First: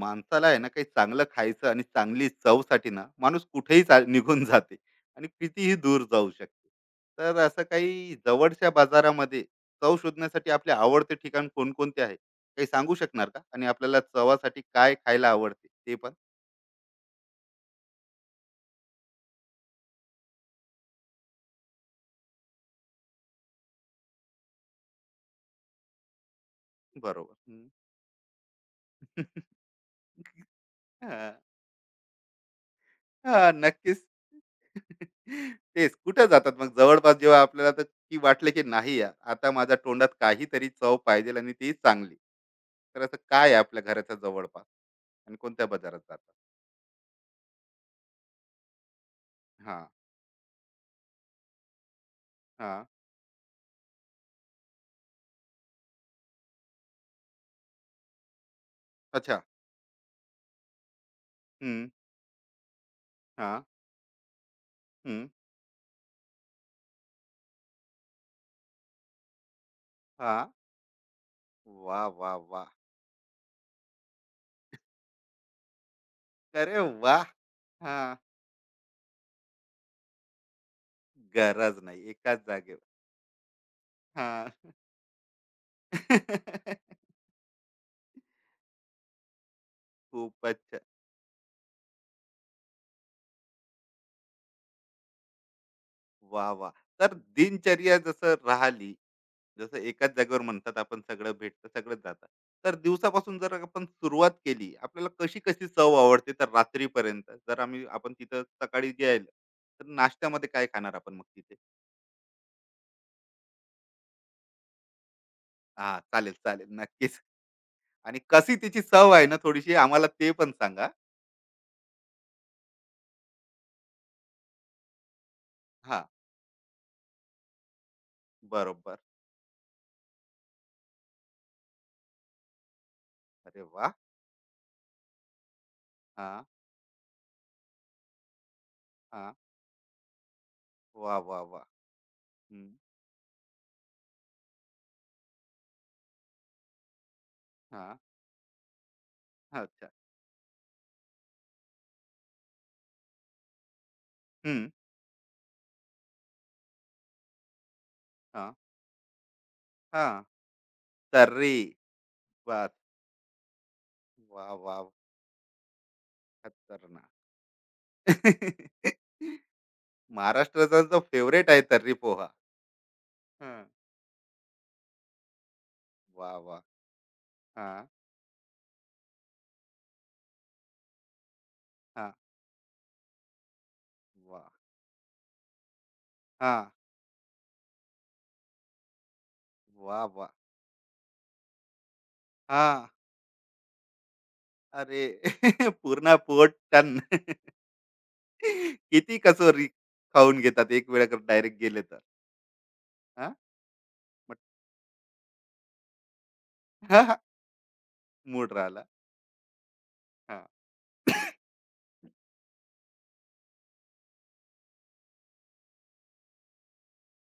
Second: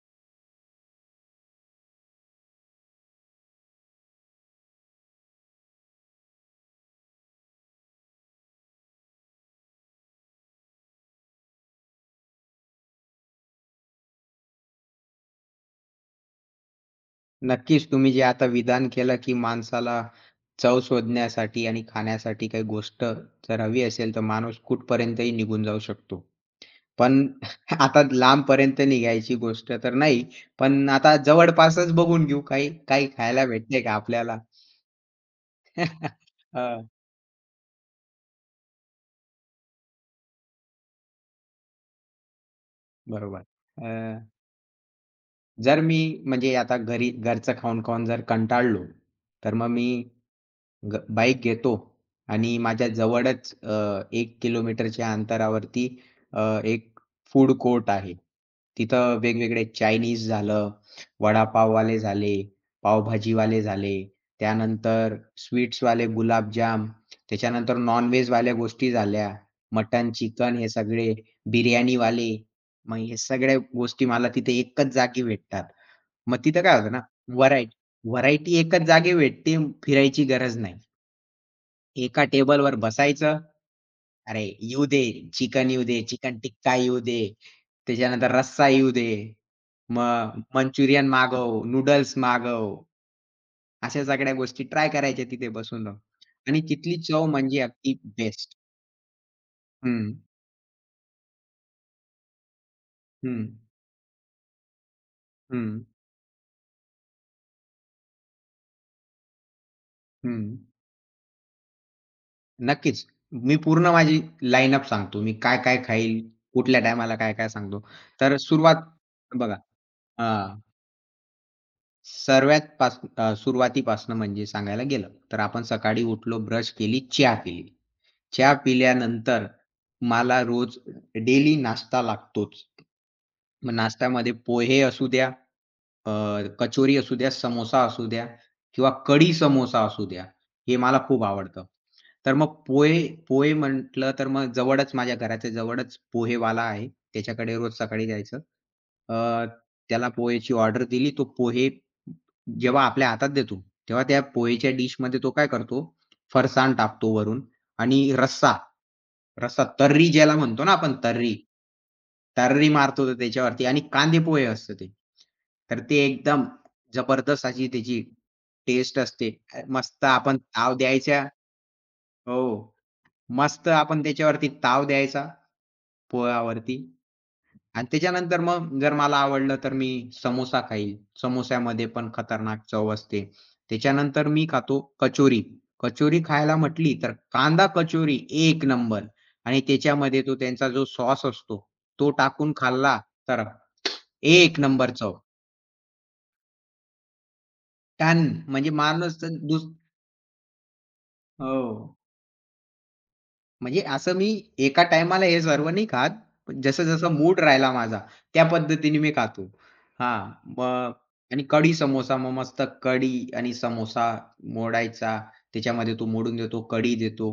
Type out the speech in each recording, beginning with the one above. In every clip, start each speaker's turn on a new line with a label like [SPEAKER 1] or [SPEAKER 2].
[SPEAKER 1] माणसाला आहे ना काही चांगलं खायचं आणि चांगली चवसाठी ना माणूस कुठेही निघून जाते आणि कितीही दूर जाऊ शकते. तर असं काही जवळच्या बाजारामध्ये चव शोधण्यासाठी आपले आवडते ठिकाण कोणकोणते आहे काही सांगू शकणार का? आणि आपल्याला चवासाठी काय खायला आवडते ते पण.
[SPEAKER 2] नक्कीच, तुम्ही जे आता विधान केलं, की माणसाला चव शोधण्यासाठी आणि खाण्यासाठी काही गोष्ट जर हवी असेल, तर माणूस कुठपर्यंतही निघून जाऊ शकतो. पण
[SPEAKER 1] बरोबर. हम्म.
[SPEAKER 2] आता लांबपर्यंत निघायची गोष्ट तर नाही, पण आता
[SPEAKER 1] हा.
[SPEAKER 2] जवळपासच बघून घेऊ काही काही खायला
[SPEAKER 1] हां,
[SPEAKER 2] भेटते का
[SPEAKER 1] नक्कीच.
[SPEAKER 2] आपल्याला?
[SPEAKER 1] तेच कुठे जातात मग
[SPEAKER 2] हां,
[SPEAKER 1] जवळपास जेव्हा आपल्याला तर की वाटलं की नाही यार, आता माझ्या तोंडात काहीतरी चव पाहिजे आणि ती चांगली. तर असं
[SPEAKER 2] बरोबर.
[SPEAKER 1] काय आहे आपल्या घराच्या
[SPEAKER 2] अ,
[SPEAKER 1] जवळपास आणि कोणत्या
[SPEAKER 2] जर मी
[SPEAKER 1] बाजारात जातात?
[SPEAKER 2] म्हणजे आता घरी घरचं खाऊन-खाऊन जर कंटाळलो, तर मग
[SPEAKER 1] हां,
[SPEAKER 2] मी बाईक घेतो आणि
[SPEAKER 1] हां.
[SPEAKER 2] माझ्या जवळच 1 किलोमीटरच्या अंतरावरती एक फूड कोर्ट आहे. तिथं
[SPEAKER 1] अच्छा.
[SPEAKER 2] वेगवेगळे चायनीज झालं,
[SPEAKER 1] हं,
[SPEAKER 2] वडापाववाले झाले, पावभाजीवाले
[SPEAKER 1] हां,
[SPEAKER 2] झाले, त्यानंतर
[SPEAKER 1] हं,
[SPEAKER 2] स्वीट्सवाले गुलाबजाम, त्याच्यानंतर नॉन-व्हेजवाल्या गोष्टी झाल्या, मटण,
[SPEAKER 1] हां.
[SPEAKER 2] चिकन हे सगळे,
[SPEAKER 1] वाह!
[SPEAKER 2] बिर्याणीवाले.
[SPEAKER 1] वाह! वाह!
[SPEAKER 2] मग हे सगळ्या गोष्टी मला तिथे एकच जागी भेटतात. मग तिथं काय
[SPEAKER 1] अरे
[SPEAKER 2] होतं ना,
[SPEAKER 1] वाह!
[SPEAKER 2] व्हरायटी
[SPEAKER 1] हां,
[SPEAKER 2] व्हरायटी एकच जागी भेटते, फिरायची गरज नाही.
[SPEAKER 1] गरज नाही
[SPEAKER 2] एका
[SPEAKER 1] एकाच
[SPEAKER 2] टेबलवर
[SPEAKER 1] जागेवर.
[SPEAKER 2] बसायचं. अरे
[SPEAKER 1] हां.
[SPEAKER 2] येऊ दे, चिकन येऊ दे, चिकन टिक्का येऊ दे. त्याच्यानंतर रस्सा येऊ दे. मग
[SPEAKER 1] खूपच छान.
[SPEAKER 2] मंचुरियन मागव, नूडल्स मागव. अशा सगळ्या गोष्टी ट्राय करायच्या तिथे बसून राहून.
[SPEAKER 1] वाह!
[SPEAKER 2] आणि
[SPEAKER 1] वाह!
[SPEAKER 2] तिथली
[SPEAKER 1] तर
[SPEAKER 2] चव म्हणजे अगदी
[SPEAKER 1] दिनचर्या जसं
[SPEAKER 2] बेस्ट.
[SPEAKER 1] राहिली, जसं
[SPEAKER 2] हं,
[SPEAKER 1] एकाच जागेवर म्हणतात आपण सगळं भेटतं सगळंच जातं. तर दिवसापासून
[SPEAKER 2] हं,
[SPEAKER 1] जर आपण सुरुवात केली आपल्याला कशी कशी
[SPEAKER 2] हं,
[SPEAKER 1] चव आवडते तर रात्रीपर्यंत जर आपण तिथं सकाळी गेलं तर नाश्त्यामध्ये
[SPEAKER 2] हं.
[SPEAKER 1] काय खाणार आपण मग तिथे?
[SPEAKER 2] नक्कीच. मी पूर्ण माझी लाईनअप सांगतो. मी काय-काय
[SPEAKER 1] हा,
[SPEAKER 2] खाईल,
[SPEAKER 1] चालेल चालेल,
[SPEAKER 2] कुठल्या टायमाला
[SPEAKER 1] नक्कीच.
[SPEAKER 2] काय-काय सांगतो.
[SPEAKER 1] आणि
[SPEAKER 2] तर
[SPEAKER 1] कशी तिची
[SPEAKER 2] सुरुवात
[SPEAKER 1] चव आहे ना
[SPEAKER 2] बघा.
[SPEAKER 1] थोडीशी आम्हाला ते पण सांगा.
[SPEAKER 2] सुरुवातीपासून म्हणजे सांगायला गेलं, तर आपण
[SPEAKER 1] हा.
[SPEAKER 2] सकाळी उठलो, ब्रश केली, चहा पिली. चहा
[SPEAKER 1] बरोबर.
[SPEAKER 2] पिल्यानंतर मला रोज डेली नाश्ता लागतोच.
[SPEAKER 1] अरे
[SPEAKER 2] मग
[SPEAKER 1] वा.
[SPEAKER 2] नाश्त्यामध्ये पोहे असू द्या, अ,
[SPEAKER 1] हा.
[SPEAKER 2] कचोरी असू द्या, समोसा असू द्या किंवा
[SPEAKER 1] हा.
[SPEAKER 2] कढी समोसा असू द्या, हे मला
[SPEAKER 1] वा
[SPEAKER 2] खूप
[SPEAKER 1] वा वा.
[SPEAKER 2] आवडतं. तर मग
[SPEAKER 1] हम्म,
[SPEAKER 2] पोहे पोहे म्हटलं तर मग जवळच माझ्या घराच्या जवळच पोहेवाला आहे. त्याच्याकडे रोज
[SPEAKER 1] हा.
[SPEAKER 2] सकाळी जायचं. अ,
[SPEAKER 1] अच्छा.
[SPEAKER 2] त्याला पोहेची ऑर्डर दिली. तो पोहे जेव्हा आपल्या हातात देतो, तेव्हा त्या
[SPEAKER 1] हम्म.
[SPEAKER 2] पोहेच्या डिशमध्ये तो काय करतो, फरसाण टाकतो वरून आणि
[SPEAKER 1] हा.
[SPEAKER 2] रस्सा रस्सा
[SPEAKER 1] हा.
[SPEAKER 2] तर्री ज्याला म्हणतो ना आपण, तर्री.
[SPEAKER 1] तर्री.
[SPEAKER 2] तर्री
[SPEAKER 1] बस.
[SPEAKER 2] मारतो तो त्याच्यावरती आणि कांदे पोहे
[SPEAKER 1] वा
[SPEAKER 2] असतं
[SPEAKER 1] वा.
[SPEAKER 2] ते. तर ते एकदम जबरदस्त अशी त्याची
[SPEAKER 1] खतरनाक.
[SPEAKER 2] टेस्ट असते. मस्त आपण ताव
[SPEAKER 1] महाराष्ट्राचा जो
[SPEAKER 2] द्यायच्या.
[SPEAKER 1] फेवरेट आहे तर्री पोहा.
[SPEAKER 2] हो.
[SPEAKER 1] हम्म,
[SPEAKER 2] मस्त आपण त्याच्यावरती ताव द्यायचा
[SPEAKER 1] वा वा.
[SPEAKER 2] पोळ्यावरती.
[SPEAKER 1] हा.
[SPEAKER 2] आणि त्याच्यानंतर मग जर मला आवडलं तर मी समोसा खाईल. समोस्यामध्ये
[SPEAKER 1] हा.
[SPEAKER 2] पण खतरनाक चव असते. त्याच्यानंतर
[SPEAKER 1] वा.
[SPEAKER 2] मी खातो कचोरी. कचोरी
[SPEAKER 1] हा.
[SPEAKER 2] खायला म्हटली तर कांदा कचोरी एक नंबर, आणि
[SPEAKER 1] वा
[SPEAKER 2] त्याच्यामध्ये
[SPEAKER 1] वा.
[SPEAKER 2] तो त्यांचा जो सॉस असतो, तो टाकून
[SPEAKER 1] हा.
[SPEAKER 2] खाल्ला तर एक नंबर
[SPEAKER 1] अरे.
[SPEAKER 2] चव.
[SPEAKER 1] पूर्ण पोट टन.
[SPEAKER 2] टन म्हणजे
[SPEAKER 1] किती
[SPEAKER 2] माणूस तर दुस
[SPEAKER 1] कसोरी खाऊन घेतात एक वेळा डायरेक्ट गेले
[SPEAKER 2] हो.
[SPEAKER 1] तर? हा.
[SPEAKER 2] म्हणजे असं मी
[SPEAKER 1] मग.
[SPEAKER 2] एका टाईमाला हे सर्व नाही खात. जसं-जसं मूड राहिला माझा, त्या
[SPEAKER 1] मूड राहिला.
[SPEAKER 2] पद्धतीने मी खातो. हां,
[SPEAKER 1] हा.
[SPEAKER 2] मग आणि कढी समोसा, मग मस्त कढी आणि समोसा मोडायचा. त्याच्यामध्ये तो मोडून देतो, कढी देतो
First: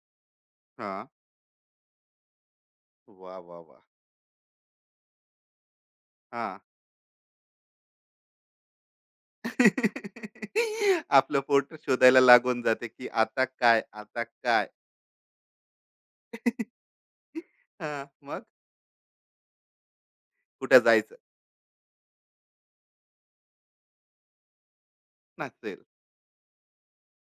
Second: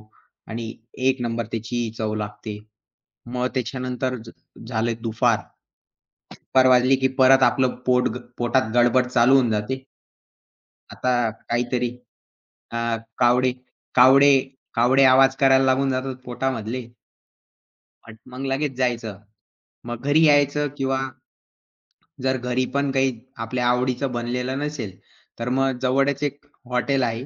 [SPEAKER 2] आणि
[SPEAKER 1] हा.
[SPEAKER 2] एक नंबर त्याची चव लागते.
[SPEAKER 1] वा
[SPEAKER 2] मग
[SPEAKER 1] वा वा.
[SPEAKER 2] त्याच्यानंतर झाले दुपार.
[SPEAKER 1] हा.
[SPEAKER 2] दुपार वाजली की परत आपलं पोटात गडबड चालू होऊन जाते. आता
[SPEAKER 1] आपलं पोट
[SPEAKER 2] काहीतरी,
[SPEAKER 1] शोधायला लागून
[SPEAKER 2] अ,
[SPEAKER 1] जाते की आता
[SPEAKER 2] कावडे,
[SPEAKER 1] काय, आता
[SPEAKER 2] कावडे,
[SPEAKER 1] काय.
[SPEAKER 2] कावडे आवाज करायला लागून जातात पोटामधले.
[SPEAKER 1] हा.
[SPEAKER 2] पट
[SPEAKER 1] मग
[SPEAKER 2] मग लगेच जायचं. मग घरी यायचं
[SPEAKER 1] कुठे
[SPEAKER 2] किंवा
[SPEAKER 1] जायचं
[SPEAKER 2] जर घरी पण काही आपल्या आवडीचं बनलेलं नसेल, तर मग
[SPEAKER 1] नसेल?
[SPEAKER 2] जवळच एक हॉटेल आहे.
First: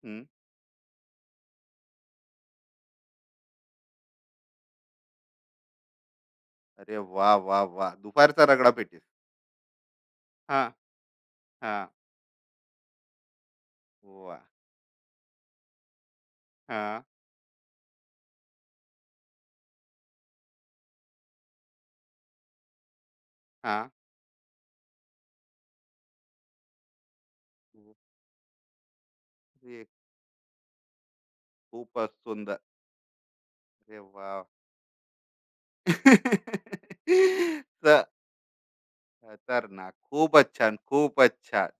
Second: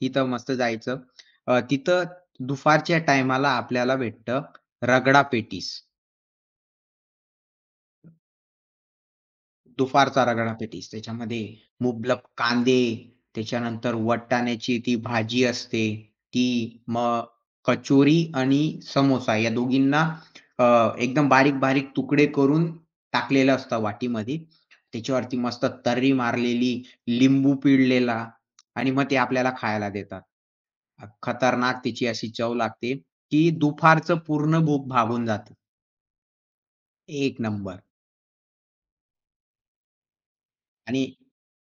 [SPEAKER 2] तिथं मस्त जायचं. तिथं दुपारच्या टायमाला आपल्याला भेटतं रगडा पेटीस.
[SPEAKER 1] अरे वा वा वा. दुपारचा रगडा पेटीस.
[SPEAKER 2] दुपारचा रगडा
[SPEAKER 1] हा.
[SPEAKER 2] पेटीस, त्याच्यामध्ये
[SPEAKER 1] हा.
[SPEAKER 2] मुबलक कांदे, त्याच्यानंतर
[SPEAKER 1] वा.
[SPEAKER 2] वाटाण्याची ती भाजी असते, ती
[SPEAKER 1] हा.
[SPEAKER 2] मग कचोरी आणि समोसा या दोघींना अ, एकदम बारीक-बारीक तुकडे करून टाकलेलं
[SPEAKER 1] हा.
[SPEAKER 2] असतं वाटीमध्ये. त्याच्यावरती मस्त तर्री मारलेली, लिंबू पिळलेला आणि मग ते आपल्याला
[SPEAKER 1] अरे.
[SPEAKER 2] खायला देतात. खतरनाक तिची
[SPEAKER 1] खूपच
[SPEAKER 2] अशी चव
[SPEAKER 1] सुंदर.
[SPEAKER 2] लागते, की
[SPEAKER 1] अरे
[SPEAKER 2] दुपारचं
[SPEAKER 1] वा.
[SPEAKER 2] पूर्ण भूक भागून जाते. एक नंबर.
[SPEAKER 1] च- तर ना, खूपच छान,
[SPEAKER 2] आणि
[SPEAKER 1] खूपच छान.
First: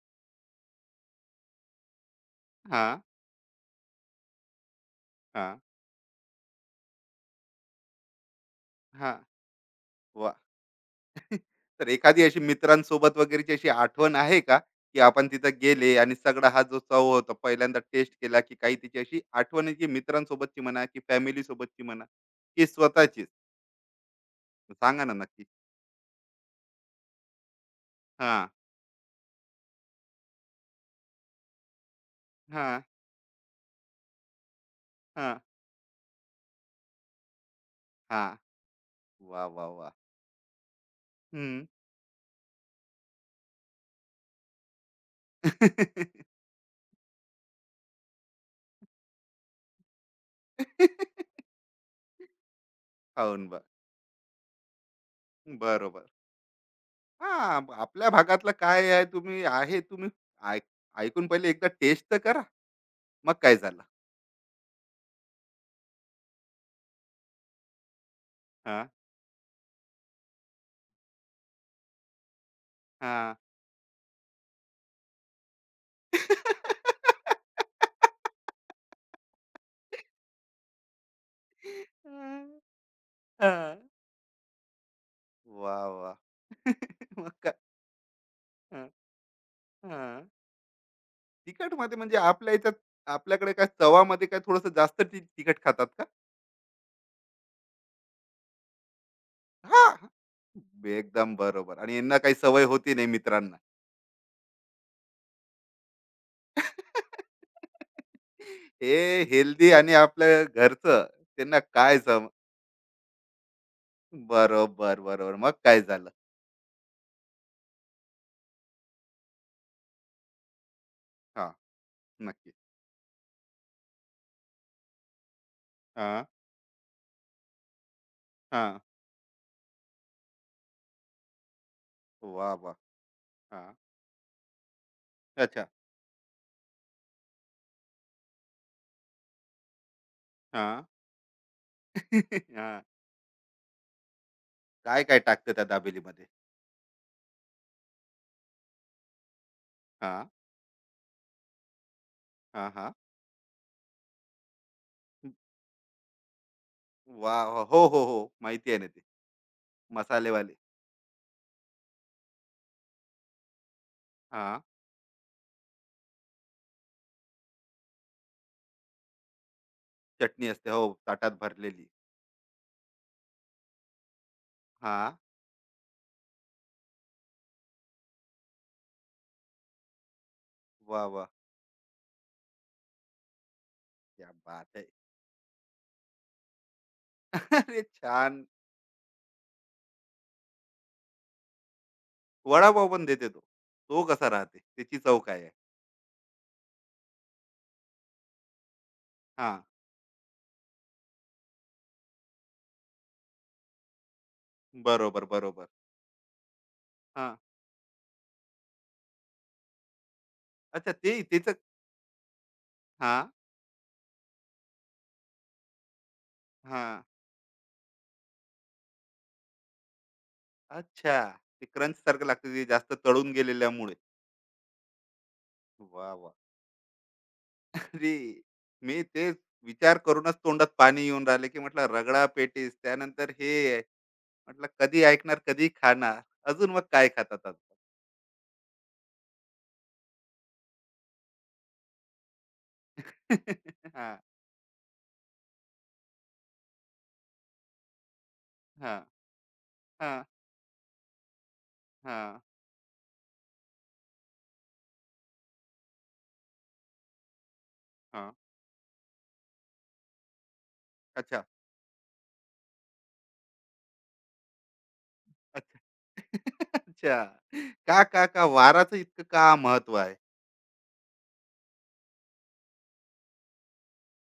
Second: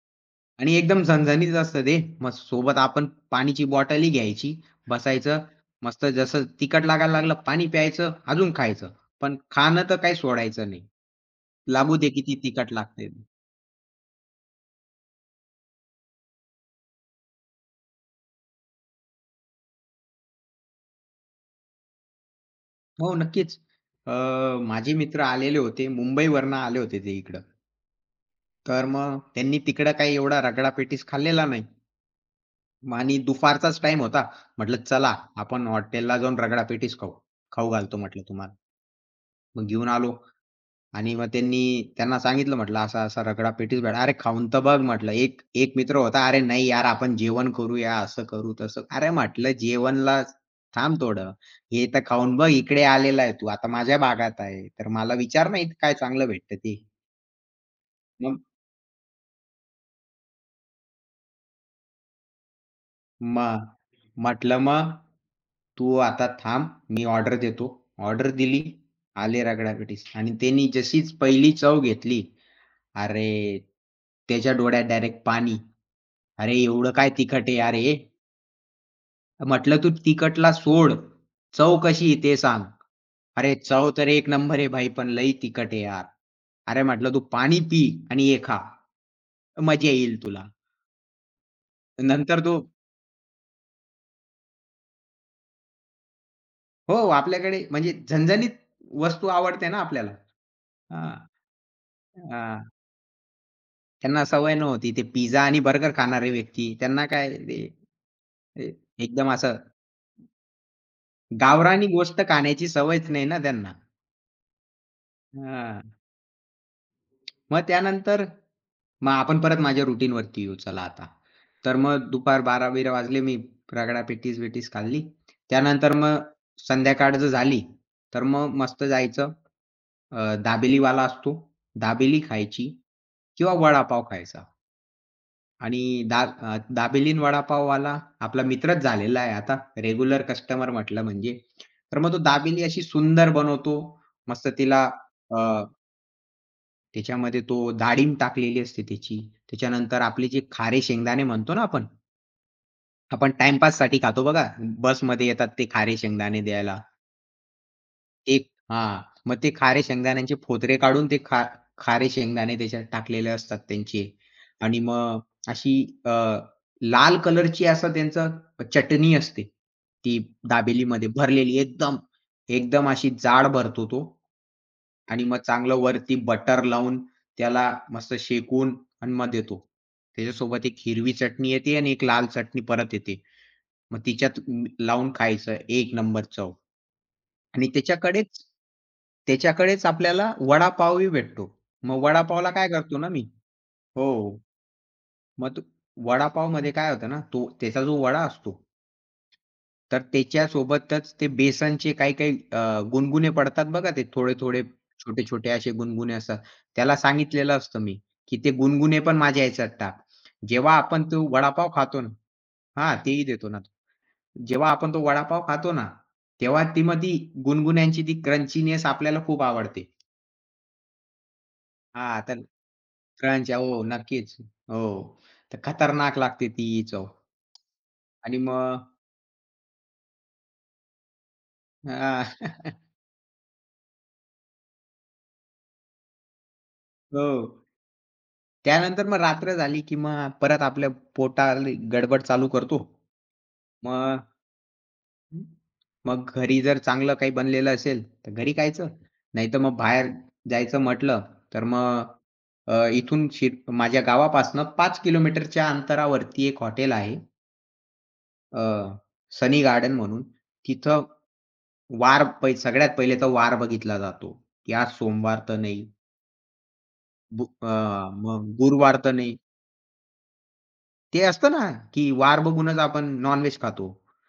[SPEAKER 2] आणि एकदम झणझणीत असतं ते. मग सोबत
[SPEAKER 1] हा.
[SPEAKER 2] आपण पाण्याची बॉटलही घ्यायची, बसायचं.
[SPEAKER 1] हा.
[SPEAKER 2] मस्त जसं तिखट लागायला लागलं पाणी प्यायचं, अजून खायचं.
[SPEAKER 1] हा.
[SPEAKER 2] पण खाणं तर काही
[SPEAKER 1] वा.
[SPEAKER 2] सोडायचं नाही.
[SPEAKER 1] तर
[SPEAKER 2] लागू दे
[SPEAKER 1] एखादी अशी
[SPEAKER 2] किती तिखट लागतंय.
[SPEAKER 1] मित्रांसोबत वगैरेची अशी आठवण आहे का, की आपण तिथं गेले आणि सगळा हा जो चव होता पहिल्यांदा टेस्ट केला? की काही तिची अशी आठवण आहे, की मित्रांसोबतची म्हणा, की फॅमिली सोबतची म्हणा, की
[SPEAKER 2] हो,
[SPEAKER 1] स्वतःचीच?
[SPEAKER 2] नक्कीच. अ, माझे
[SPEAKER 1] सांगा ना
[SPEAKER 2] मित्र
[SPEAKER 1] नक्की.
[SPEAKER 2] आलेले होते. मुंबईवरून आले होते ते इकडं.
[SPEAKER 1] हा.
[SPEAKER 2] तर मग त्यांनी तिकडं काही एवढा रगडा-पेटीस खाल्लेला नाही.
[SPEAKER 1] हां,
[SPEAKER 2] मग आणि दुपारचाच टाईम होता. म्हटलं, "चला,
[SPEAKER 1] हां,
[SPEAKER 2] आपण हॉटेलला जाऊन रगडा-पेटीस खाऊ. खाऊ घालतो," म्हटलं,
[SPEAKER 1] हां.
[SPEAKER 2] "तुम्हाला."
[SPEAKER 1] वाह,
[SPEAKER 2] मग
[SPEAKER 1] वाह,
[SPEAKER 2] घेऊन
[SPEAKER 1] वाह!
[SPEAKER 2] आलो. आणि मग त्यांनी
[SPEAKER 1] हं.
[SPEAKER 2] त्यांना सांगितलं, म्हटलं, "असा-असा रगडा पेटीस भेट." "अरे खाऊन तर बघ," म्हटलं. एक एक मित्र होता, "अरे नाही यार, आपण जेवण करूया, असं करू, तसं." "अरे," म्हटलं, "जेवणला थांब थोडं. हे तर खाऊन बघ, इकडे आलेला आहे तू,
[SPEAKER 1] खाऊन बघ.
[SPEAKER 2] आता माझ्या भागात आहे, तर मला विचार ना काय
[SPEAKER 1] बरोबर.
[SPEAKER 2] चांगलं भेटतं ते."
[SPEAKER 1] हां, आपल्या
[SPEAKER 2] मग
[SPEAKER 1] भागातलं काय आहे तुम्ही आहे तुम्ही ऐक ऐकून पहिले एकदा टेस्ट तर करा. मग काय
[SPEAKER 2] मग
[SPEAKER 1] झालं?
[SPEAKER 2] म्हटलं, "मग तू आता थांब, मी ऑर्डर देतो." ऑर्डर दिली,
[SPEAKER 1] हां,
[SPEAKER 2] आले रगडा पेटीस आणि त्यांनी जशीच पहिली चव घेतली, अरे!
[SPEAKER 1] हां.
[SPEAKER 2] त्याच्या डोळ्यात डायरेक्ट पाणी. अरे, एवढं काय तिखट आहे? अरे, म्हटलं तू तिखटला सोड, चव कशी आहे ते सांग.
[SPEAKER 1] हं,
[SPEAKER 2] अरे,
[SPEAKER 1] हां.
[SPEAKER 2] चव तर एक नंबर आहे भाई, पण लई तिखट आहे
[SPEAKER 1] वाह,
[SPEAKER 2] यार.
[SPEAKER 1] वाह!
[SPEAKER 2] अरे, म्हटलं तू
[SPEAKER 1] मग काय?
[SPEAKER 2] पाणी पी आणि हे खा.
[SPEAKER 1] हं,
[SPEAKER 2] मजा येईल
[SPEAKER 1] हां.
[SPEAKER 2] तुला.
[SPEAKER 1] तिखटमध्ये म्हणजे
[SPEAKER 2] नंतर
[SPEAKER 1] आपल्या
[SPEAKER 2] तो
[SPEAKER 1] ह्याच्यात आपल्याकडे काय चवामध्ये काय थोडंसं जास्त ती तिखट खातात.
[SPEAKER 2] हो, आपल्याकडे म्हणजे झणझणीत वस्तू आवडते ना
[SPEAKER 1] हां.
[SPEAKER 2] आपल्याला. हां,
[SPEAKER 1] एकदम बरोबर, आणि यांना काही
[SPEAKER 2] हां.
[SPEAKER 1] सवय होती नाही मित्रांना.
[SPEAKER 2] त्यांना सवय नव्हती. ते पिझ्झा आणि बर्गर खाणारे व्यक्ती, त्यांना काय ते, ते
[SPEAKER 1] हे
[SPEAKER 2] एकदम असं
[SPEAKER 1] हेल्दी आणि आपलं घरचं. त्यांना
[SPEAKER 2] गावरानी
[SPEAKER 1] काय
[SPEAKER 2] गोष्ट
[SPEAKER 1] जम.
[SPEAKER 2] खाण्याची सवयच नाही ना त्यांना.
[SPEAKER 1] बरोबर, बरोबर. मग काय
[SPEAKER 2] हां.
[SPEAKER 1] झालं?
[SPEAKER 2] मग त्यानंतर मग आपण परत माझ्या रुटीनवरती येऊ चला आता.
[SPEAKER 1] हां,
[SPEAKER 2] तर मग दुपार
[SPEAKER 1] नक्की.
[SPEAKER 2] 12-12 वाजले मी रगडा पेटीस-वेटीस खाल्ली. त्यानंतर मग
[SPEAKER 1] हां,
[SPEAKER 2] संध्याकाळ जर झाली, तर मग
[SPEAKER 1] हां.
[SPEAKER 2] मस्त जायचं. दाबेलीवाला असतो, दाबेली
[SPEAKER 1] वाह,
[SPEAKER 2] खायची
[SPEAKER 1] वाह!
[SPEAKER 2] किंवा
[SPEAKER 1] हां.
[SPEAKER 2] वडापाव खायचा.
[SPEAKER 1] अच्छा.
[SPEAKER 2] आणि दाबेली आणि वडापाववाला आपला मित्रच झालेला आहे आता, रेग्युलर कस्टमर
[SPEAKER 1] हां.
[SPEAKER 2] म्हटलं म्हणजे. तर मग तो दाबेली
[SPEAKER 1] हां.
[SPEAKER 2] अशी सुंदर बनवतो. मस्त तिला
[SPEAKER 1] काय-काय
[SPEAKER 2] अ
[SPEAKER 1] टाकतं त्या दाबेलीमध्ये?
[SPEAKER 2] त्याच्यामध्ये तो डाळिंब टाकलेली असते त्याची. त्याच्यानंतर
[SPEAKER 1] हां,
[SPEAKER 2] आपले जे खारे शेंगदाणे म्हणतो ना आपण,
[SPEAKER 1] हां, हां.
[SPEAKER 2] आपण टाईमपाससाठी खातो बघा. बसमध्ये येतात ते खारे शेंगदाणे द्यायला.
[SPEAKER 1] वाह! वाह! हो, हो, हो.
[SPEAKER 2] एक
[SPEAKER 1] माहिती आहे ना
[SPEAKER 2] हां.
[SPEAKER 1] ते.
[SPEAKER 2] मग ते खारे शेंगदाण्यांचे
[SPEAKER 1] मसालेवाले.
[SPEAKER 2] फोतरे काढून ते खा खारे शेंगदाणे त्याच्यात टाकलेले असतात त्यांचे.
[SPEAKER 1] हां.
[SPEAKER 2] आणि मग अशी, अ, लाल कलरची असं त्यांचं चटणी असते. ती
[SPEAKER 1] चटणी असते हो,
[SPEAKER 2] दाबेलीमध्ये
[SPEAKER 1] ताटात
[SPEAKER 2] भरलेली
[SPEAKER 1] भरलेली.
[SPEAKER 2] एकदम, एकदम अशी जाड भरतो तो.
[SPEAKER 1] हां.
[SPEAKER 2] आणि मग चांगलं वरती बटर लावून त्याला मस्त शेकून आणि मग देतो. त्याच्यासोबत एक
[SPEAKER 1] वाह,
[SPEAKER 2] हिरवी
[SPEAKER 1] वाह!
[SPEAKER 2] चटणी येते आणि एक लाल चटणी परत येते. मग
[SPEAKER 1] क्या
[SPEAKER 2] तिच्यात म
[SPEAKER 1] बात है!
[SPEAKER 2] लावून खायचं. एक नंबर चव. आणि
[SPEAKER 1] अरे
[SPEAKER 2] त्याच्याकडेच
[SPEAKER 1] छान!
[SPEAKER 2] त्याच्याकडेच आपल्याला वडापावही भेटतो. मग वडापावला काय
[SPEAKER 1] वडापाव
[SPEAKER 2] करतो
[SPEAKER 1] पण
[SPEAKER 2] ना मी.
[SPEAKER 1] देते तो. तो
[SPEAKER 2] हो.
[SPEAKER 1] कसा
[SPEAKER 2] हो.
[SPEAKER 1] राहते, त्याची चव काय आहे?
[SPEAKER 2] मग तो वडापावमध्ये काय होतं ना, तो त्याचा जो वडा असतो,
[SPEAKER 1] हां.
[SPEAKER 2] तर त्याच्यासोबतच ते बेसनचे काही काही, गुणगुणे पडतात बघा ते थोडे-थोडे,
[SPEAKER 1] बरोबर,
[SPEAKER 2] छोटे-छोटे
[SPEAKER 1] बरोबर.
[SPEAKER 2] असे गुणगुणे असतात. त्याला
[SPEAKER 1] हां.
[SPEAKER 2] सांगितलेलं असतं मी, की ते गुणगुणे पण माझ्या ह्याच्यात टाक. जेव्हा
[SPEAKER 1] अच्छा,
[SPEAKER 2] आपण
[SPEAKER 1] ते
[SPEAKER 2] तो
[SPEAKER 1] त्याचं.
[SPEAKER 2] वडापाव खातो ना, हां, तेही
[SPEAKER 1] हां,
[SPEAKER 2] देतो ना. जेव्हा आपण तो वडापाव खातो ना, तेव्हा ती, मग
[SPEAKER 1] हां.
[SPEAKER 2] ती गुणगुण्यांची ती क्रंचीनेस आपल्याला खूप आवडते.
[SPEAKER 1] अच्छा. ते क्रंच
[SPEAKER 2] हां,
[SPEAKER 1] सारखं
[SPEAKER 2] तर
[SPEAKER 1] लागतं ते, जास्त तळून
[SPEAKER 2] क्रंच, हो,
[SPEAKER 1] गेलेल्यामुळे.
[SPEAKER 2] नक्कीच. हो, तर
[SPEAKER 1] वाह,
[SPEAKER 2] खतरनाक
[SPEAKER 1] वाह!
[SPEAKER 2] लागते ती चव.
[SPEAKER 1] अरे.
[SPEAKER 2] आणि मग
[SPEAKER 1] मी ते विचार करूनच तोंडात पाणी येऊन राहिले, की म्हटलं रगडा
[SPEAKER 2] हां,
[SPEAKER 1] पेटीस, त्यानंतर हे. म्हटलं कधी ऐकणार, कधी खाणार. अजून मग काय
[SPEAKER 2] हो.
[SPEAKER 1] खातात आता?
[SPEAKER 2] त्यानंतर मग रात्र झाली, की मग परत आपल्या पोटाला गडबड चालू करतो.
[SPEAKER 1] हां,
[SPEAKER 2] मग मग घरी जर चांगलं काही बनलेलं असेल, तर घरी खायचं.
[SPEAKER 1] हां,
[SPEAKER 2] नाहीतर मग बाहेर
[SPEAKER 1] हां,
[SPEAKER 2] जायचं म्हटलं, तर मग,
[SPEAKER 1] हां,
[SPEAKER 2] अ, इथून शिर माझ्या गावापासनं 5 किलोमीटरच्या अंतरावरती एक हॉटेल आहे.
[SPEAKER 1] हां.
[SPEAKER 2] अ, सनी गार्डन म्हणून. तिथं
[SPEAKER 1] अच्छा.
[SPEAKER 2] वार पै सगळ्यात पहिले तर वार बघितला जातो, की आज सोमवार तर
[SPEAKER 1] अच्छा.
[SPEAKER 2] नाही,
[SPEAKER 1] अच्छा.
[SPEAKER 2] बु अ,
[SPEAKER 1] का, का, का
[SPEAKER 2] मग
[SPEAKER 1] वाराचं
[SPEAKER 2] गुरुवार तर
[SPEAKER 1] इतकं
[SPEAKER 2] नाही.
[SPEAKER 1] का महत्व आहे?
[SPEAKER 2] ते असतं ना, की वार बघूनच आपण नॉन-व्हेज खातो.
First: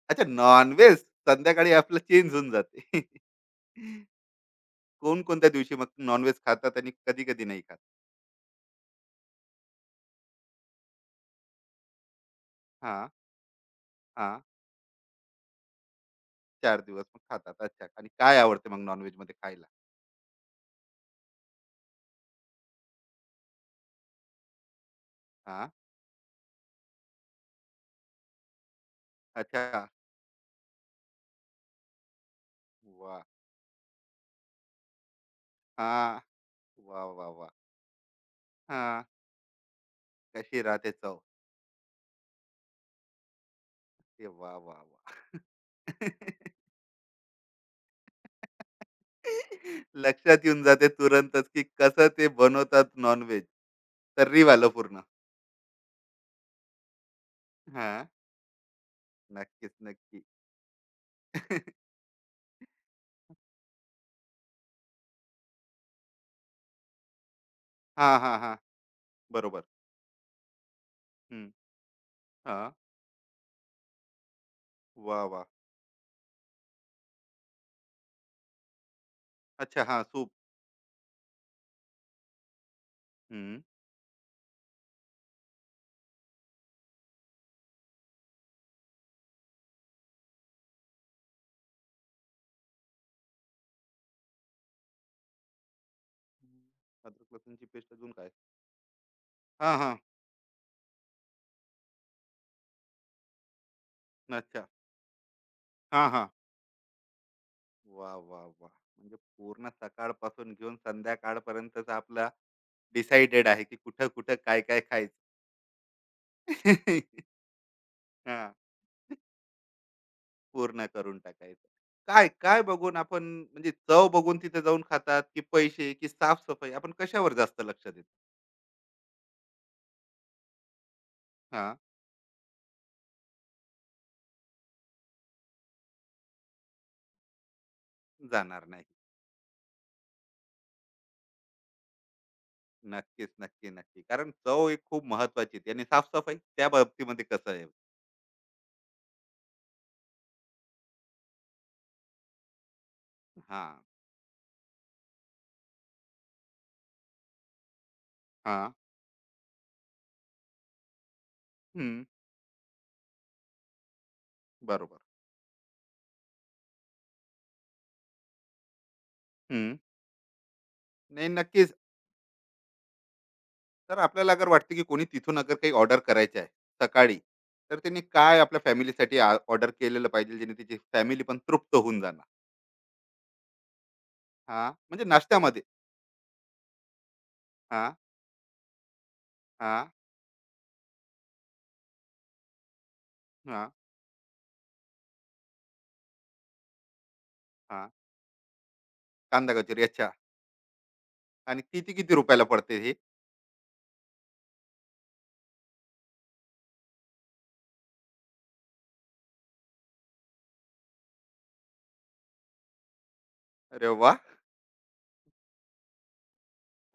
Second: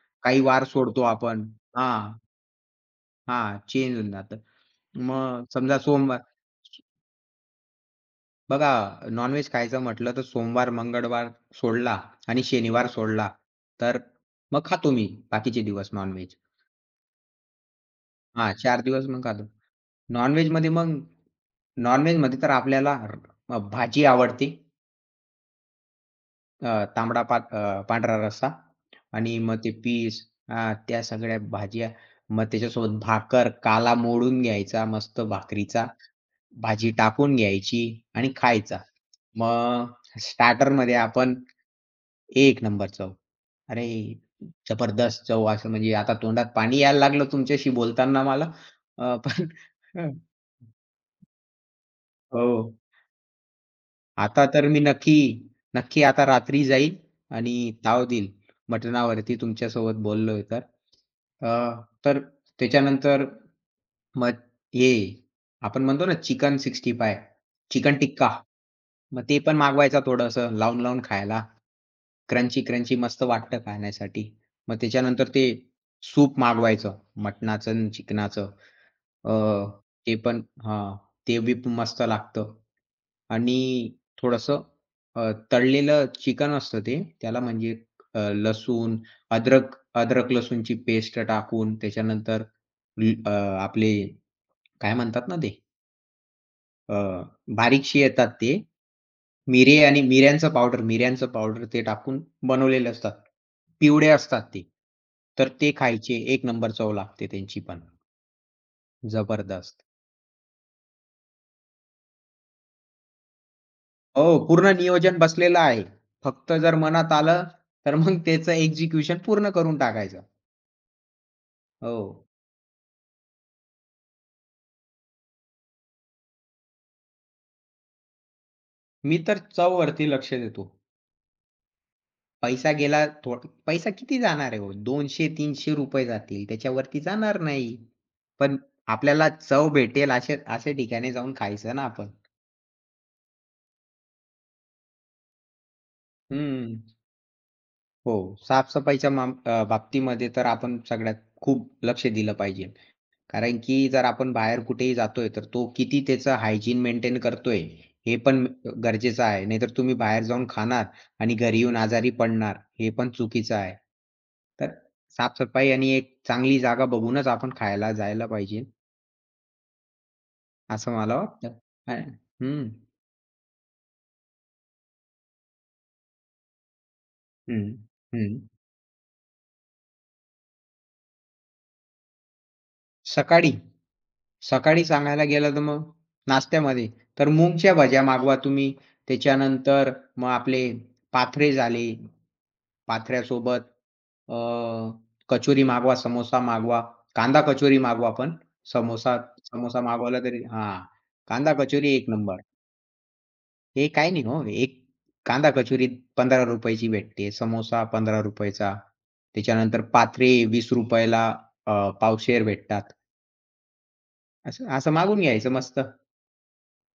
[SPEAKER 1] अच्छा,
[SPEAKER 2] काही वार
[SPEAKER 1] नॉन-व्हेज
[SPEAKER 2] सोडतो आपण.
[SPEAKER 1] संध्याकाळी आपलं
[SPEAKER 2] हां,
[SPEAKER 1] चेंज होऊन जाते.
[SPEAKER 2] हां, चेंज होऊन जातं. मग
[SPEAKER 1] कोणकोणत्या दिवशी
[SPEAKER 2] समजा
[SPEAKER 1] मग
[SPEAKER 2] सोमवार
[SPEAKER 1] नॉन-व्हेज खातात आणि कधी-कधी नाही खात?
[SPEAKER 2] बघा, नॉन-व्हेज खायचं म्हटलं तर सोमवार, मंगळवार सोडला आणि शनिवार
[SPEAKER 1] हां,
[SPEAKER 2] सोडला, तर
[SPEAKER 1] हां.
[SPEAKER 2] मग खातो मी बाकीचे दिवस नॉन-व्हेज.
[SPEAKER 1] 4 दिवस मग खातात. अच्छा, आणि काय
[SPEAKER 2] हां,
[SPEAKER 1] आवडते मग
[SPEAKER 2] 4 दिवस मग
[SPEAKER 1] नॉन-व्हेजमध्ये
[SPEAKER 2] खातो.
[SPEAKER 1] खायला?
[SPEAKER 2] नॉन-व्हेजमध्ये मग नॉन-व्हेजमध्ये तर आपल्याला, भाजी आवडते.
[SPEAKER 1] हां.
[SPEAKER 2] अ, तांबडा पा अ, पांढरा रस्सा आणि मग ते
[SPEAKER 1] अच्छा.
[SPEAKER 2] पीस, हां, त्या सगळ्या भाज्या. मग त्याच्यासोबत
[SPEAKER 1] वाह!
[SPEAKER 2] भाकर, काला मोडून घ्यायचा मस्त भाकरीचा,
[SPEAKER 1] हां.
[SPEAKER 2] भाजी
[SPEAKER 1] वाह, वाह,
[SPEAKER 2] टाकून
[SPEAKER 1] वाह!
[SPEAKER 2] घ्यायची आणि खायचा.
[SPEAKER 1] हां.
[SPEAKER 2] मग
[SPEAKER 1] कशी राहते
[SPEAKER 2] स्टार्टरमध्ये
[SPEAKER 1] चव?
[SPEAKER 2] आपण एक नंबर चव. अरे,
[SPEAKER 1] ए वा, वाह,
[SPEAKER 2] जबरदस्त
[SPEAKER 1] वाह!
[SPEAKER 2] चव असं म्हणजे आता तोंडात पाणी यायला लागलं तुमच्याशी बोलताना मला. पण हं,
[SPEAKER 1] लक्षात येऊन जाते तुरंतच की कसं ते
[SPEAKER 2] हो.
[SPEAKER 1] बनवतात नॉन.
[SPEAKER 2] आता
[SPEAKER 1] तर्रीवालं
[SPEAKER 2] तर मी
[SPEAKER 1] पूर्ण.
[SPEAKER 2] नक्की, नक्की आता रात्री जाईल आणि ताव
[SPEAKER 1] हां.
[SPEAKER 2] देईल मटणावरती
[SPEAKER 1] नक्कीच,
[SPEAKER 2] तुमच्यासोबत
[SPEAKER 1] नक्की.
[SPEAKER 2] बोललोय तर. अ, तर त्याच्यानंतर मग हे आपण म्हणतो ना, चिकन 65, चिकन
[SPEAKER 1] हां,
[SPEAKER 2] टिक्का.
[SPEAKER 1] हां, हां.
[SPEAKER 2] मग ते पण
[SPEAKER 1] बरोबर.
[SPEAKER 2] मागवायचा थोडंसं लावून-लावून खायला.
[SPEAKER 1] हं. हां.
[SPEAKER 2] क्रंची-क्रंची मस्त वाटतं खाण्यासाठी. मग
[SPEAKER 1] वाह!
[SPEAKER 2] त्याच्यानंतर
[SPEAKER 1] वाह!
[SPEAKER 2] ते सूप मागवायचं मटणाचं आणि चिकनाचं. अ,
[SPEAKER 1] अच्छा हां,
[SPEAKER 2] ते
[SPEAKER 1] सूप.
[SPEAKER 2] पण हां, ते बी मस्त लागतं.
[SPEAKER 1] हं.
[SPEAKER 2] आणि थोडंसं, अ, तळलेलं चिकन असतं ते. त्याला म्हणजे, लसूण, अद्रक अद्रक लसूणची पेस्ट टाकून त्याच्यानंतर, ल अ, आपले काय म्हणतात ना ते, अ,
[SPEAKER 1] अद्रक लसूणची पेस्ट,
[SPEAKER 2] बारीकशी
[SPEAKER 1] अजून काय?
[SPEAKER 2] येतात ते. मिरी
[SPEAKER 1] हां, हां.
[SPEAKER 2] आणि मिऱ्यांचं पावडर ते टाकून बनवलेले असतात. पिवळे असतात ते.
[SPEAKER 1] अच्छा.
[SPEAKER 2] तर ते
[SPEAKER 1] हां,
[SPEAKER 2] खायचे.
[SPEAKER 1] हां.
[SPEAKER 2] एक नंबर चव लागते त्यांची पण.
[SPEAKER 1] वाह! वाह! वाह! म्हणजे पूर्ण
[SPEAKER 2] जबरदस्त.
[SPEAKER 1] सकाळपासून घेऊन संध्याकाळपर्यंतचा आपला डिसाइडेड आहे, की
[SPEAKER 2] हो,
[SPEAKER 1] कुठं-कुठं,
[SPEAKER 2] पूर्ण
[SPEAKER 1] काय-काय खायचं.
[SPEAKER 2] नियोजन बसलेलं आहे. फक्त जर मनात आलं, तर मग त्याचं
[SPEAKER 1] हां.
[SPEAKER 2] एक्झिक्युशन पूर्ण करून टाकायचं.
[SPEAKER 1] पूर्ण करून टाकायचं.
[SPEAKER 2] हो.
[SPEAKER 1] काय-काय बघून आपण, म्हणजे चव बघून तिथे जाऊन खातात, की पैसे, की साफ? आपण कशावर जास्त लक्ष देतो?
[SPEAKER 2] मी तर चववरती लक्ष देतो.
[SPEAKER 1] हां.
[SPEAKER 2] पैसा गेला, थो पैसा किती जाणार आहे हो? ₹200-300 जातील. त्याच्यावरती जाणार नाही. पण
[SPEAKER 1] जाणार नाही.
[SPEAKER 2] आपल्याला चव भेटेल अशा अशा ठिकाणी जाऊन खायचं ना आपण.
[SPEAKER 1] नक्कीच, नक्की, नक्की. कारण चव एक खूप महत्त्वाची आहे. आणि साफ-सफाई त्या
[SPEAKER 2] हं.
[SPEAKER 1] बाबतीमध्ये कसं आहे?
[SPEAKER 2] हो. साफ बाबतीमध्ये तर आपण सगळ्यात खूप लक्ष दिलं पाहिजे. कारण की
[SPEAKER 1] हां,
[SPEAKER 2] जर आपण बाहेर कुठेही जातोय, तर तो किती त्याचं हायजीन मेंटेन करतोय, हे पण
[SPEAKER 1] हां.
[SPEAKER 2] गरजेचं आहे. नाहीतर तुम्ही बाहेर जाऊन खाणार आणि घरी येऊन
[SPEAKER 1] हं.
[SPEAKER 2] आजारी पडणार, हे पण चुकीचं आहे. तर
[SPEAKER 1] बरोबर.
[SPEAKER 2] साफ-सफाई आणि एक चांगली जागा बघूनच आपण खायला जायला पाहिजे,
[SPEAKER 1] हं.
[SPEAKER 2] असं मला
[SPEAKER 1] नाही,
[SPEAKER 2] वाटतं.
[SPEAKER 1] नक्कीच.
[SPEAKER 2] अ हं,
[SPEAKER 1] तर आपल्याला अगर वाटतं की कोणी तिथून अगर काही ऑर्डर करायची आहे सकाळी,
[SPEAKER 2] हं,
[SPEAKER 1] तर त्यांनी काय
[SPEAKER 2] हं.
[SPEAKER 1] आपल्या फॅमिलीसाठी आ ऑर्डर केलेलं पाहिजे जेणे त्याची फॅमिली पण तृप्त होऊन जाणार?
[SPEAKER 2] सकाळी,
[SPEAKER 1] हां,
[SPEAKER 2] सकाळी
[SPEAKER 1] म्हणजे
[SPEAKER 2] सांगायला गेलं तर
[SPEAKER 1] नाश्त्यामध्ये.
[SPEAKER 2] मग नाश्त्यामध्ये तर मूंगच्या
[SPEAKER 1] हां,
[SPEAKER 2] भज्या मागवा तुम्ही.
[SPEAKER 1] हां,
[SPEAKER 2] त्याच्यानंतर मग आपले पाथरे झाले, पाथऱ्यासोबत,
[SPEAKER 1] हां,
[SPEAKER 2] अ, कचोरी मागवा, समोसा मागवा, कांदा कचोरी
[SPEAKER 1] हां.
[SPEAKER 2] मागवा पण. समोसा
[SPEAKER 1] कांदा
[SPEAKER 2] समोसा
[SPEAKER 1] कचोरी, अच्छा.
[SPEAKER 2] मागवला तरी हां, कांदा
[SPEAKER 1] आणि किती,
[SPEAKER 2] कचोरी 1
[SPEAKER 1] किती
[SPEAKER 2] नंबर.
[SPEAKER 1] रुपयाला पडते हे?
[SPEAKER 2] हे काही नाही हो, एक कांदा कचोरी ₹15 ची भेटते, समोसा ₹15 चा. त्याच्यानंतर पाथरे ₹20 ला, पावशेर भेटतात.
[SPEAKER 1] अरे वाह!
[SPEAKER 2] असं असं मागून घ्यायचं मस्त.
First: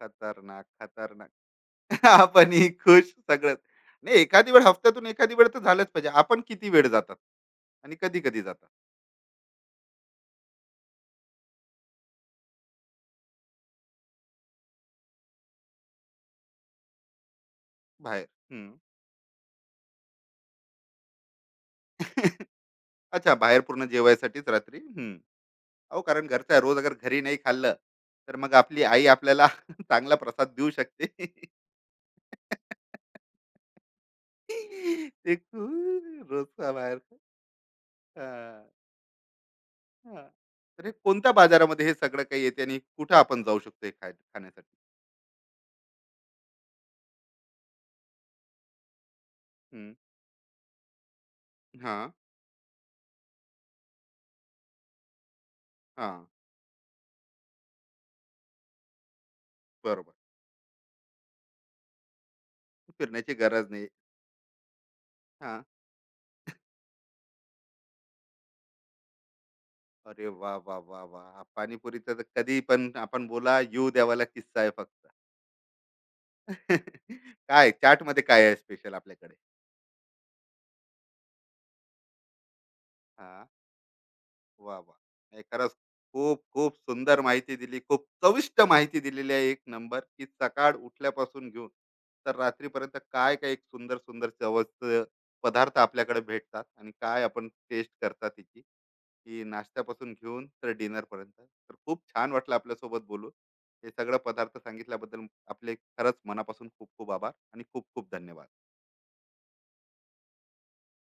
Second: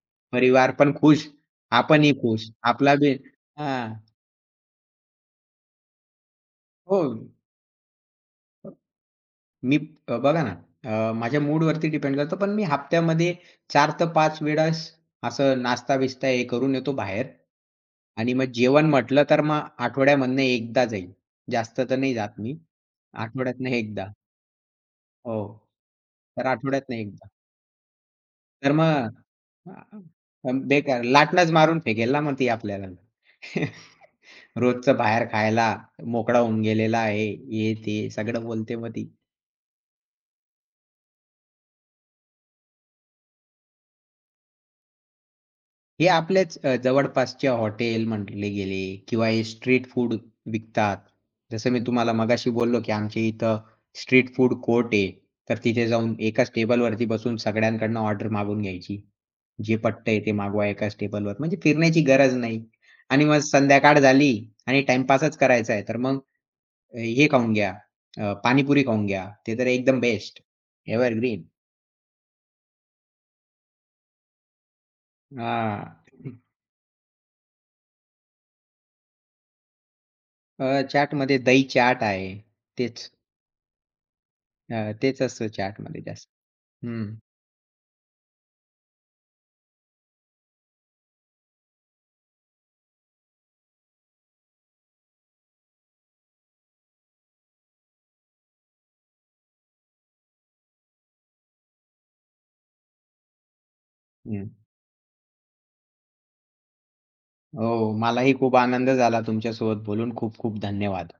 [SPEAKER 1] खतरनाक,
[SPEAKER 2] परिवार पण खुश,
[SPEAKER 1] खतरनाक.
[SPEAKER 2] आपणही खुश.
[SPEAKER 1] आपणही
[SPEAKER 2] आपला बी
[SPEAKER 1] खुश, सगळंच.
[SPEAKER 2] हां.
[SPEAKER 1] नाही, एखादी वेळ हफ्त्यातून एखादी वेळ तर झालंच पाहिजे. आपण किती वेळ
[SPEAKER 2] हो.
[SPEAKER 1] जातात आणि कधी-कधी जातात
[SPEAKER 2] मी बघा ना, माझ्या मूडवरती डिपेंड करतं, पण मी हप्त्यामध्ये 4 ते 5 वेळेस असं नाश्ता-बिस्ता हे करून येतो बाहेर
[SPEAKER 1] बाहेर?
[SPEAKER 2] आणि मग
[SPEAKER 1] हं.
[SPEAKER 2] जेवण म्हटलं तर मग आठवड्यामधनं एकदा जाईल. जास्त तर नाही जात मी.
[SPEAKER 1] अच्छा, बाहेर
[SPEAKER 2] आठवड्यातनं
[SPEAKER 1] पूर्ण
[SPEAKER 2] एकदा.
[SPEAKER 1] जेवायसाठीच रात्री? हं.
[SPEAKER 2] हो.
[SPEAKER 1] अहो कारण
[SPEAKER 2] तर
[SPEAKER 1] घरचं आहे. रोज अगर
[SPEAKER 2] आठवड्यातनं
[SPEAKER 1] घरी
[SPEAKER 2] एकदा.
[SPEAKER 1] नाही खाल्लं, तर मग
[SPEAKER 2] तर
[SPEAKER 1] आपली आई
[SPEAKER 2] मग,
[SPEAKER 1] आपल्याला चांगला प्रसाद देऊ
[SPEAKER 2] बेकार
[SPEAKER 1] शकते.
[SPEAKER 2] लाटणंच मारून फेकेल ना मग ती आपल्याला. रोजचं बाहेर
[SPEAKER 1] ते
[SPEAKER 2] खायला,
[SPEAKER 1] खूप
[SPEAKER 2] मोकळा होऊन
[SPEAKER 1] रोजचा बाहेर.
[SPEAKER 2] गेलेला आहे, हे ते सगळं
[SPEAKER 1] हां,
[SPEAKER 2] बोलते मग ती.
[SPEAKER 1] हां. तर हे कोणत्या बाजारामध्ये हे सगळं काही येते आणि कुठं आपण जाऊ शकतो हे खाण्यासाठी?
[SPEAKER 2] हे आपल्याच, जवळपासच्या हॉटेल म्हटले गेले किंवा हे स्ट्रीट
[SPEAKER 1] हं.
[SPEAKER 2] फूड विकतात. जसं मी
[SPEAKER 1] हां,
[SPEAKER 2] तुम्हाला मगाशी बोललो, की आमच्या इथं स्ट्रीट फूड कोर्ट आहे. तर तिथे जाऊन
[SPEAKER 1] हां.
[SPEAKER 2] एकाच टेबलवरती बसून सगळ्यांकडनं ऑर्डर मागवून घ्यायची. जे
[SPEAKER 1] बरोबर.
[SPEAKER 2] पटतंय ते मागवा एकाच टेबलवर. म्हणजे फिरण्याची गरज नाही. आणि
[SPEAKER 1] फिरण्याची
[SPEAKER 2] मग
[SPEAKER 1] गरज नाही.
[SPEAKER 2] संध्याकाळ झाली आणि टाईमपासच
[SPEAKER 1] हां.
[SPEAKER 2] करायचा आहे, तर मग, हे खाऊन घ्या, पाणीपुरी खाऊन घ्या. ते तर एकदम
[SPEAKER 1] अरे
[SPEAKER 2] बेस्ट,
[SPEAKER 1] वा वा वा वा!
[SPEAKER 2] एव्हरग्रीन.
[SPEAKER 1] पाणीपुरीचा तर कधी पण आपण बोला, येऊ द्यावाला किस्सा आहे फक्त.
[SPEAKER 2] हां.
[SPEAKER 1] काय चाट मध्ये काय आहे स्पेशल आपल्याकडे?
[SPEAKER 2] अ, चाटमध्ये दही चाट आहे. तेच
[SPEAKER 1] हा. वा वा.
[SPEAKER 2] तेच
[SPEAKER 1] नाही,
[SPEAKER 2] असतं
[SPEAKER 1] खरंच
[SPEAKER 2] चॅटमध्ये जास्त.
[SPEAKER 1] खूप खूप
[SPEAKER 2] हं,
[SPEAKER 1] सुंदर माहिती दिली, खूप चविष्ट माहिती दिलेली आहे, एक नंबर. की सकाळ उठल्यापासून घेऊन तर रात्रीपर्यंत काय काय एक सुंदर सुंदर चवस्त पदार्थ आपल्याकडे भेटतात, आणि काय आपण टेस्ट करतात तिची, की नाश्त्यापासून घेऊन तर dinner पर्यंत. तर खूप छान वाटलं आपल्यासोबत बोलून, हे सगळं
[SPEAKER 2] हं.
[SPEAKER 1] पदार्थ सांगितल्याबद्दल. आपले खरंच मनापासून खूप खूप आभार आणि
[SPEAKER 2] हो,
[SPEAKER 1] खूप खूप
[SPEAKER 2] मलाही खूप
[SPEAKER 1] धन्यवाद.
[SPEAKER 2] आनंद झाला तुमच्यासोबत बोलून. खूप खूप धन्यवाद.